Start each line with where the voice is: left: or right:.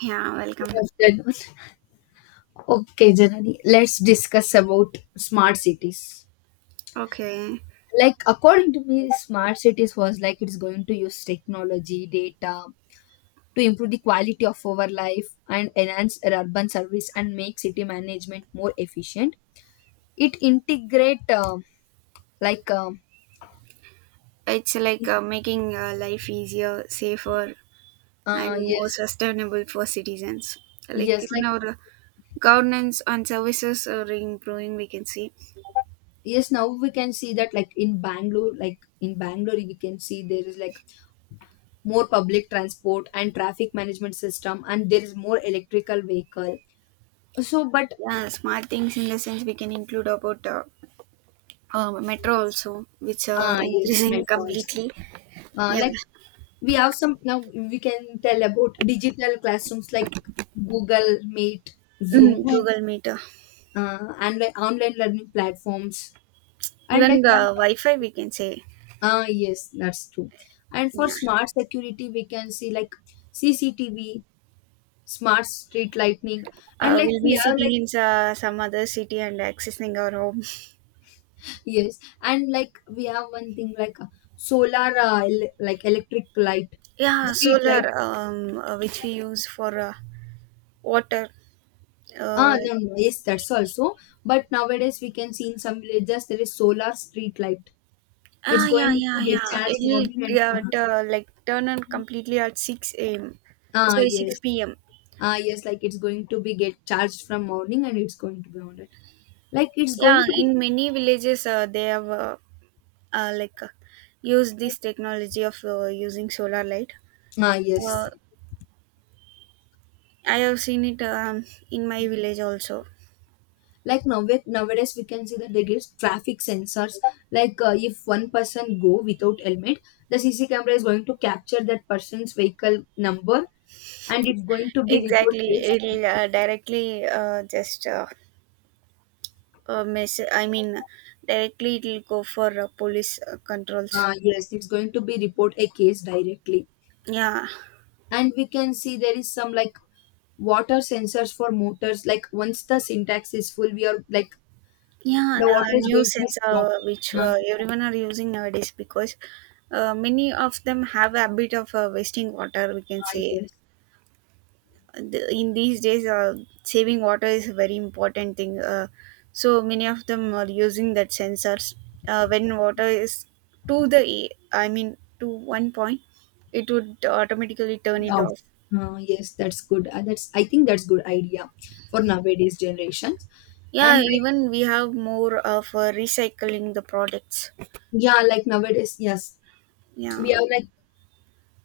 right: Yeah, welcome.
left: Good afternoon. Okay, Janani, let's discuss about smart cities.
right: Okay.
left: Like, according to me, smart cities was like it's going to use technology, data to improve the quality of our life and enhance our urban service and make city management more efficient. It integrate like
right: It's like making life easier, safer, and more
left: yes,
right: sustainable for citizens. Like
left: yes,
right: even
left: like
right: our governance on services are improving, we can see.
left: yes. Now we can see that like in Bangalore, we can see there is like more public transport and traffic management system and there is more electrical vehicle so but
right: Yeah, smart things in the sense we can include about metro also, which are
left: yes,
right: increasing
left: metro also,
right: completely. Yeah.
left: like we have some now we can tell about digital classrooms like Google Meet, Zoom.
right: Mm,
left: Hmm.
right: Google Meet.
left: And like online learning platforms, and like
right: Even the Wi-Fi, we can say.
left: ah, yes, that's true. And for
right: Yeah.
left: smart security, we can see like CCTV, smart street lighting, and like
right: We'll be
left: we have
right: sitting
left: like
right: in some other city and accessing our home.
left: yes, and like we have one thing like solar, like electric light,
right: Yeah,
left: street
right: solar,
left: light.
right: which we use for water.
left: Ah,
right: Uh,
left: no, no, no. Yes, that's also. But nowadays we can see in some villages there is solar street light. It's
right: yeah,
left: going to
right: yeah,
left: get
right: yeah.
left: charged
right: It'll
left: morning and
right: turn on completely at 6 a.m.
left: ah,
right: Sorry,
left: yes,
right: 6 p.m.
left: ah yes, like it's going to be get charged from morning and it's going to be on it. Like it's going
right: Yeah,
left: to be
right: in many villages, they have uh, like uh, used this technology of using solar light.
left: ah, yes.
right: Uh, I have seen it in my village also.
left: Like now with nowadays we can see that they give traffic sensors, like if one person go without helmet, the cc camera is going to capture that person's vehicle number and it's going to be report
right: Exactly,
left: case.
right: it'll directly just mess I mean directly it will go for police controls.
left: Yes, it's going to be report a case directly.
right: Yeah
left: And we can see there is some like water sensors for motors, like once the syntax is full, we are like
right: yeah.
left: the
right: And
left: water is
right: new
left: going to be stopped.
right: sensor which
left: um,
right: everyone are using nowadays because many of them have a bit of wasting water, we can
left: ah,
right: say.
left: yes.
right: In these days, saving water is a very important thing. So many of them are using that sensors when water is to the I mean to one point, it would automatically turn it
left: Yeah.
right: off.
left: Ah, yes, that's good. Ah, that's, I think, that's good idea for nowadays generation. And
right: Yeah,
left: like
right: even we have more of recycling the products.
left: yeah, like nowadays, yes, we
right: Yeah,
left: are like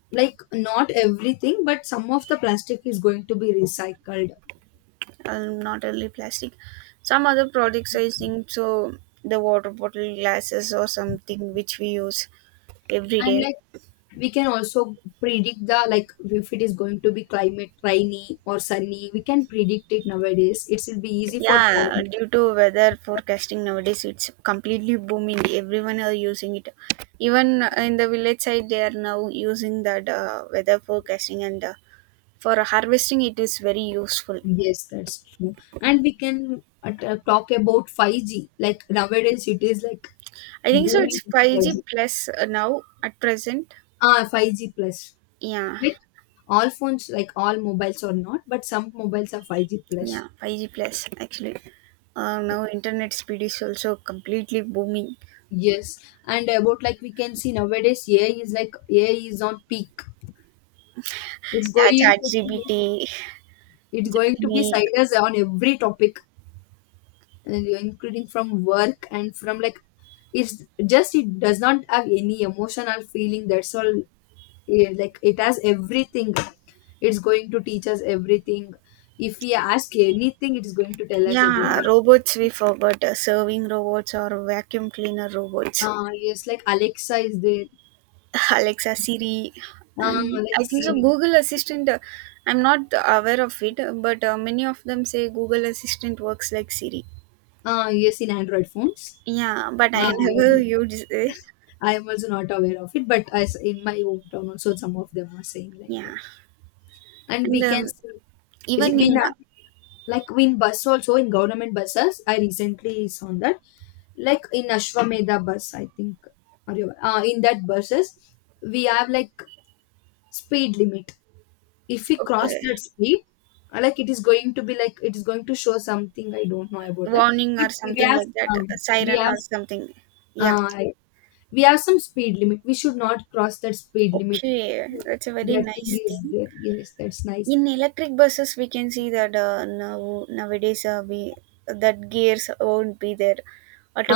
left: like not everything, but some of the plastic is going to be recycled.
right: not only plastic. Some other products, I think so, the water bottle glasses or something which we use every
left: And
right: day.
left: like we can also predict the like if it is going to be climate rainy or sunny, we can predict it nowadays, it will be easy for
right: Yeah,
left: foreign.
right: due to weather forecasting nowadays, it's completely booming. Everyone are using it. Even in the village side, they are now using that weather forecasting, and for harvesting, it is very useful.
left: Yes, that's true. And we can talk about 5G, like nowadays it is like
right: I think so. It's
left: booming
right: 5G
left: technology.
right: plus now at present.
left: Ah, 5G plus,
right: Yeah.
left: like all phones, like all mobiles are not, but some mobiles are 5G plus.
right: Yeah 5G plus actually now internet speed is also completely booming.
left: Yes, and about like we can see nowadays, AI is like AI is on peak. It's
right: Yeah,
left: going
right: chat
left: to be,
right: gpt,
left: it's going to be
right: gemini.
left: sideways on every topic, and including from work and from like it's just it does not have any emotional feeling. That's all. Yeah, like it has everything. It's going to teach us everything. If we ask anything, it's going to tell us about
right: Yeah,
left: it.
right: robots, we forgot serving robots or vacuum cleaner
left: Yeah.
right: robots.
left: Yes, like Alexa is there.
right: Alexa, Siri, and
left: Like
right: I think so
left: Siri.
right: Google Assistant. I'm not aware of it, but many of them say Google Assistant works like Siri.
left: Yes, in Android phones.
right: Yeah, but
left: Uh,
right: I never used it.
left: I am also not aware of it, but as in my hometown also, some of them are saying like
right: Yeah
left: that. And
right: and
left: we can see, is it-
right: even
left: we
right: in
left: now- like in bus also in government buses. I recently saw that, like in Ashwamedha bus, I think, or in that buses we have like speed limit. If we cross
right: Okay.
left: that speed, like it is going to be like it is going to show something, I don't know about that.
right: Warning
left: But
right: or
left: we
right: something
left: have
right: like that, a
left: we
right: siren
left: have.
right: or something. Yeah.
left: Uh, we have some speed limit, we should not cross that speed limit.
right: Okay, that's a very
left: That thing
right: nice
left: is
right: thing.
left: there, yes, that's nice.
right: In electric buses, we can see that now nowadays we that gears won't be there,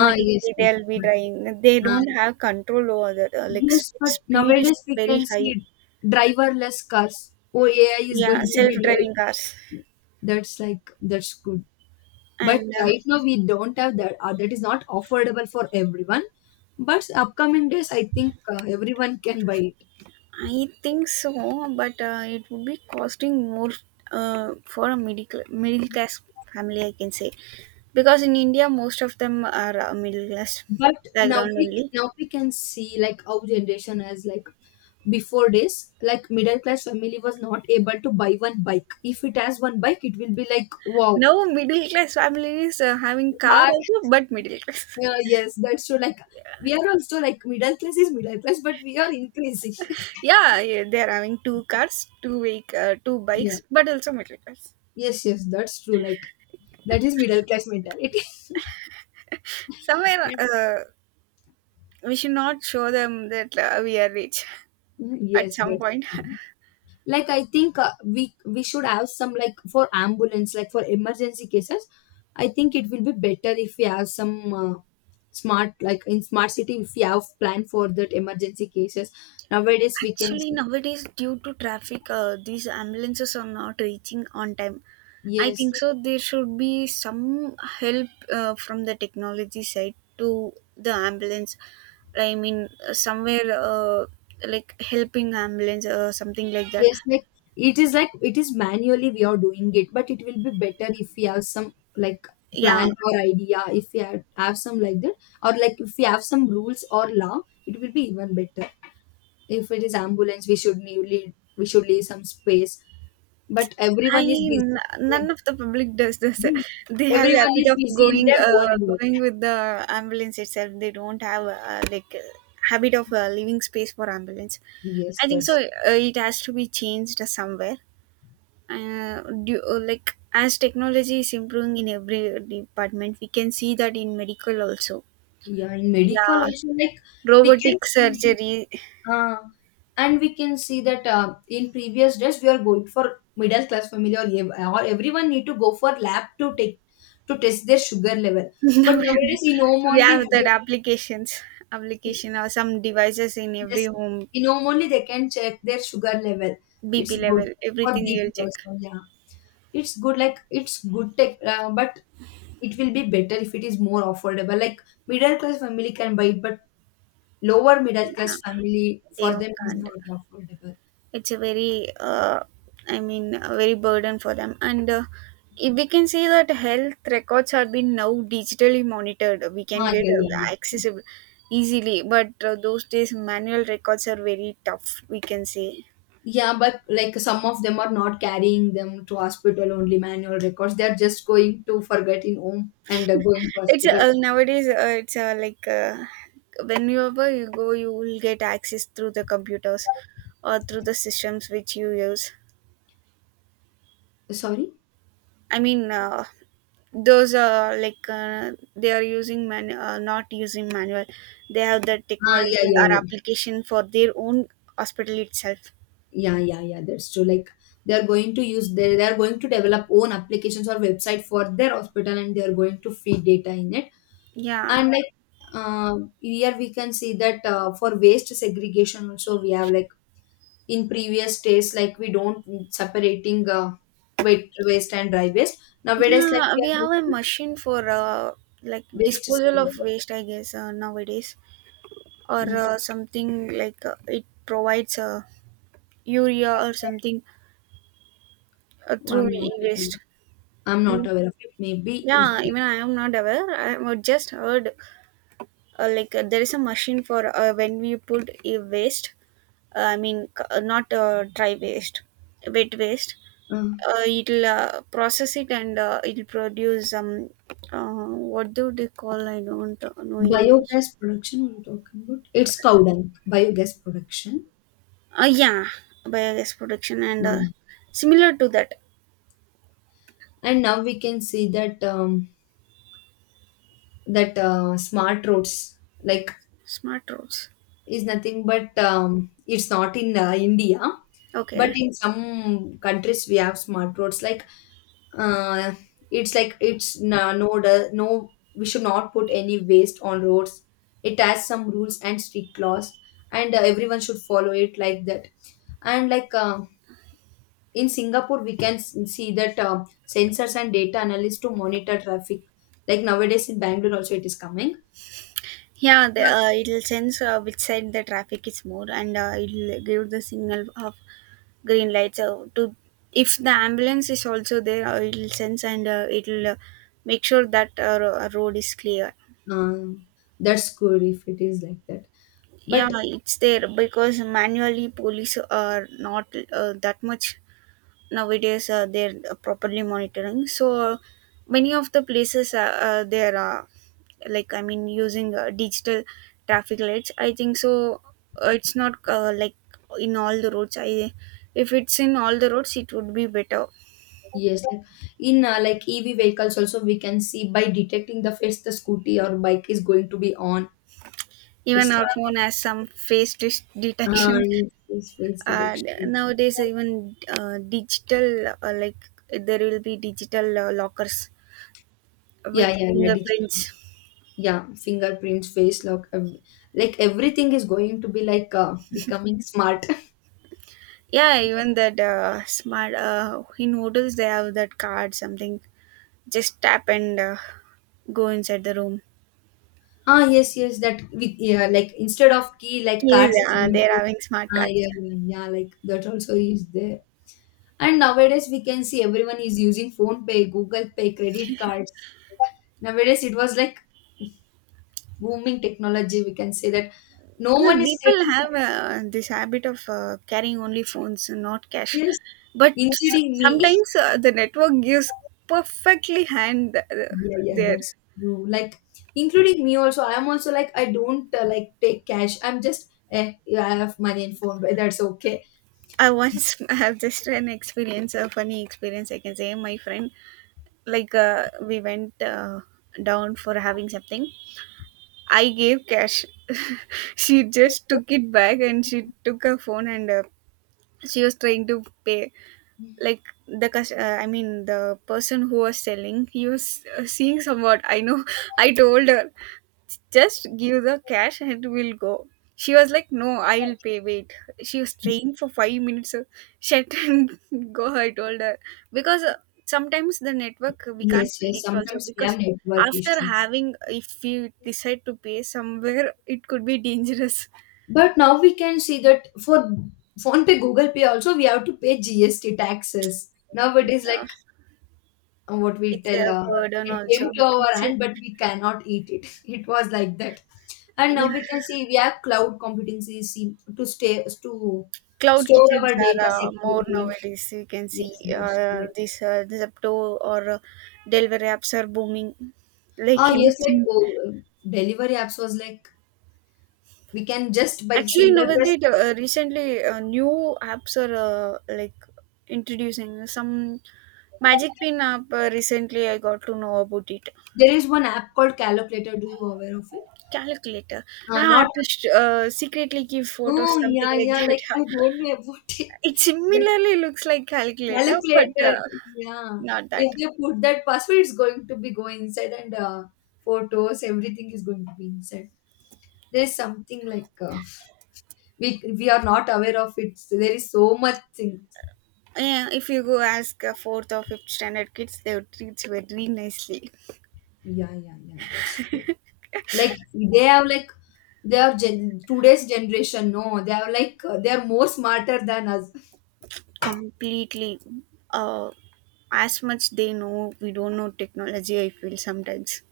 left: Ah, yes, yes.
right: they'll be driving, they
left: Ah,
right: don't have control over that, like
left: yes, but
right: speed is
left: nowadays we
right: very
left: can
right: high.
left: see driverless cars. Oh, ai is
right: Yeah,
left: going to be driving.
right: self-driving cars
left: That's like that's good. But
right: and
left: right now we don't have that, or that is not affordable for everyone. But upcoming days, I think, everyone can buy it.
right: I think so, but it would be costing more for a middle class family, I can say, because in India most of them are middle class
left: But now
right: background
left: we
right: only.
left: now we can see like our generation has like before this, like middle class family was not able to buy one bike. If it has one bike, it will be like wow.
right: Now middle class families having car
left: Car,
right: also, but middle class.
left: yeah, yes, that's true. Like we are also like middle class is middle class, but we are increasing.
right: Yeah, yeah, they are having two cars, two
left: Yeah,
right: bikes, but also middle class.
left: yes, yes, that's true. Like that is middle class mentality.
right: Somewhere we should not show them that we are rich at
left: Yes,
right: some
left: that's
right: point.
left: true. Like I think we should have some like for ambulance, like for emergency cases. I think it will be better if we have some smart, like in smart city if we have plan for that emergency cases nowadays, we can
right: Actually,
left: see
right: nowadays, due to traffic, these ambulances are not reaching on time. I
left: yes,
right: think so. There should be some help from the technology side to the ambulance. I mean, somewhere like helping ambulance or something like that.
left: yes, like it is manually we are doing it, but it will be better if we have some like
right: Yeah,
left: plan or idea if we have some like that, or like if we have some rules or law, it will be even better. If it is ambulance, we should we should leave some space. But
right: I n- none of the public does this. They
left: their-
right: have a
left: everyone
right: habit
left: is
right: of
left: busy in their own work.
right: going with the ambulance itself. They don't have habit of leaving space for ambulance.
left: Yes,
right: I think so.
left: that's
right: It has to be changed somewhere. Like as technology is improving in every department, we can see that in medical also.
left: yeah, in medical
right: Yeah,
left: also, like we can
right: robotic
left: see,
right: surgery.
left: uh, and we can see that in previous days we are going for middle class family or everyone need to go for lab to take to test their sugar level. But
right: Now
left: nowadays, in home
right: we
left: only,
right: have that
left: they-
right: applications, application or some devices in every
left: yes,
right: home.
left: in home only they can check their sugar level. It's
right: BP
left: good
right: level,
left: for
right: everything we'll
left: BP
right: check.
left: also. Yeah, it's good. Like it's good tech, but it will be better if it is more affordable. Like middle class family can buy it, but lower middle
right: No,
left: class family
right: they
left: for them is
right: can't.
left: not affordable.
right: It's a I mean, a very burden for them. And if we can see that health records are being now digitally monitored, we can
left: Ah,
right: get
left: yeah, yeah, yeah.
right: accessible easily. But those days, manual records are very tough, we can say.
left: Yeah, but like some of them are not carrying them to hospital only manual records. They're just going to forget in home and going to
right: It's
left: hospital.
right: Nowadays, it's like whenever you go, you will get access through the computers or through the systems which you use.
left: Sorry?
right: I mean, those are like they are using man not using manual, they have the
left: Ah, yeah,
right: technology
left: yeah,
right: or
left: yeah.
right: application for their own hospital itself.
left: Yeah, yeah, yeah. That's true. Like they're going to develop own applications or website for their hospital, and they're going to feed data in it.
right: yeah
left: And like here we can see that for waste segregation also we have like in previous days, like we don't separating wet waste and dry waste, nowadays like
right: yeah
left: we
right: we
left: are
right: have a
left: making
right: machine for like
left: waste
right: disposal of
left: segregation.
right: waste, I guess, nowadays, or
left: Like
right: something like it provides urea or
left: oh,
right: something
left: i'm
right: through
left: not
right: e-waste.
left: aware- I'm not
right: Mm.
left: aware of it, maybe it,
right: Yeah, even I am not aware, I have just heard There is a machine for when we put e-waste, I mean c- not dry waste wet waste,
left: uh,
right: it'll process it, and it'll produce uh, what do they call, I don't know in english.
left: biogas production we're talking about, it's cow
right: uh,
left: dung. Biogas production.
right: yeah, biogas production, and
left: Mm.
right: similar to that.
left: And now we can see that that smart roads like
right: Smart roads.
left: is nothing but it's not in India, but
right: Okay.
left: in some countries we have smart roads. Like uh, it's like it's no, we should not put any waste on roads. It has some rules and strict laws, and everyone should follow it like that. And like in Singapore, we can see that sensors and data analysts to monitor traffic. Like nowadays in Bangalore also it is coming.
right: Yeah, it'll sense which side the traffic is more, and it'll give the signal of green light. So to, if the ambulance is also there, it'll sense, and it'll make sure that road is clear.
left: Um, that's good if it is like that,
right: Yeah,
left: but
right: it's there because manually police are not that much nowadays. They're properly monitoring, so many of the places, there are, like I mean, using digital traffic lights, I think so. It's not in all the roads. I If it's in all the roads it would be better.
left: yes, like in like EV vehicles also we can see by detecting the face, the scooty or bike is going to be on.
right: Even
left: It's like
right: our phone has some detection.
left: yes, yes, face
right: Uh,
left: detection.
right: Nowadays, even digital, like there will be digital lockers
left: Yeah,
right: with
left: yeah, yeah. Digital.
right: fingerprints.
left: Yeah, fingerprints, face lock, like everything is going to be like becoming smart.
right: Yeah, even that smart in hotels they have that card something. Just tap and go inside the room.
left: Ah, yes, yes. That with yeah, like instead of key, like
right: Yes,
left: cards is going
right: they are
left: to.
right: having smart
left: Ah, yeah,
right: cards.
left: yeah, yeah. Like that also is there. And nowadays we can see everyone is using phone pay, Google Pay, credit cards. Nowadays it was like booming technology. We can say that no
right: Well,
left: one is
right: people
left: taking
right: have
left: cash,
right: this habit of carrying only phones and not cash,
left: yes,
right: but
left: including me.
right: sometimes the network gives perfectly hand
left: Yeah, yeah,
right: there.
left: that's true. Like including me also. I'm also like I don't like take cash. I'm just eh, yeah, I have money in phone, but that's okay.
right: I once have just an experience, a funny experience, I can say. My friend, like, we went down for having something. I gave cash. She just took it back and she took her phone, and she was trying to pay, like, the cus- I mean the person who was selling, he was seeing somewhat, I know. I told her, just give the cash and we'll go. She was like, no, I will pay, wait. She was staying for 5 minutes. So shut and go, I told her, because sometimes the network we can't
left: Yes, yes.
right: predict also,
left: Sometimes we have
right: because
left: network
right: after
left: issues.
right: having, if you decide to pay somewhere, it could be dangerous.
left: But now we can see that for phone pay, Google Pay also we have to pay GST taxes.
right: it's
left: Nowadays, like
right: a,
left: what we
right: it's
left: tell,
right: a burden
left: it came
right: also,
left: to
right: we can
left: our
right: say.
left: hand, but we cannot eat it. It was like that. And now
right: Yeah,
left: we can see we have cloud computing CC to stay to
right: cloud
left: store
right: kitchens
left: our
right: are
left: data
right: more
left: securely.
right: nowadays. You can see
left: Yes, that's right.
right: this Zepto, or delivery apps are booming.
left: Ah,
right: Like
left: yes, like
right: anything,
left: oh, delivery apps was like we can just by
right: actually
left: single press.
right: nowadays, recently new apps are like introducing some magic pin app. Recently, I got to know about it.
left: There is one app called Calculator. Do you aware of it?
right: Calculator, ah,
left: Not
right: to secretly give photos,
left: oh,
right: something
left: yeah,
right: like
left: yeah. Like I
right: that.
left: don't know about it.
right: It
left: Like
right: similarly looks like calculator, but
left: calculator. Yeah.
right: not
left: If
right: that.
left: they put that password, it's going to be going inside, and photos, everything is going to be inside. There's something like we are not aware of it. So there is so much thing.
right: Yeah, if you go ask a fourth or fifth standard kids, they would treat you very nicely,
left: Yeah, yeah, yeah. That's true. Like they have like today's generation. No, they are like they are more smarter than us.
right: completely. Uh, as much they know, we don't know technology, I feel sometimes.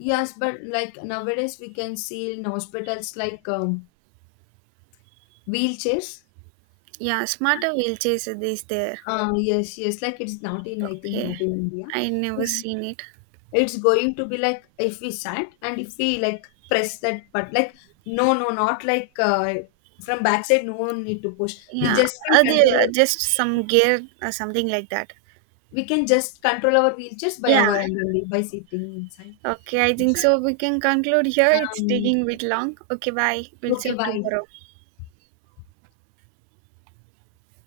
left: Yes, but like nowadays we can see in hospitals like wheelchairs.
right: Yeah, smarter wheelchairs is there.
left: Yeah, yes, yes. Like it's not in, I think,
right: Okay,
left: not in India.
right: I never
left: It's mm,
right: seen it.
left: it's going to be like if we sat and if we like press that, but like no, no, not like from backside. No one need to push. We
right: Yeah,
left: just can
right: are they
left: control.
right: just some gear or something like that?
left: We can just control our wheelchairs by
right: Yeah.
left: our end only by sitting inside.
right: Okay, I think so, we can conclude here. It's
left: Um,
right: taking a bit long. Okay, bye. We'll see
left: okay,
right: you
left: bye.
right: tomorrow.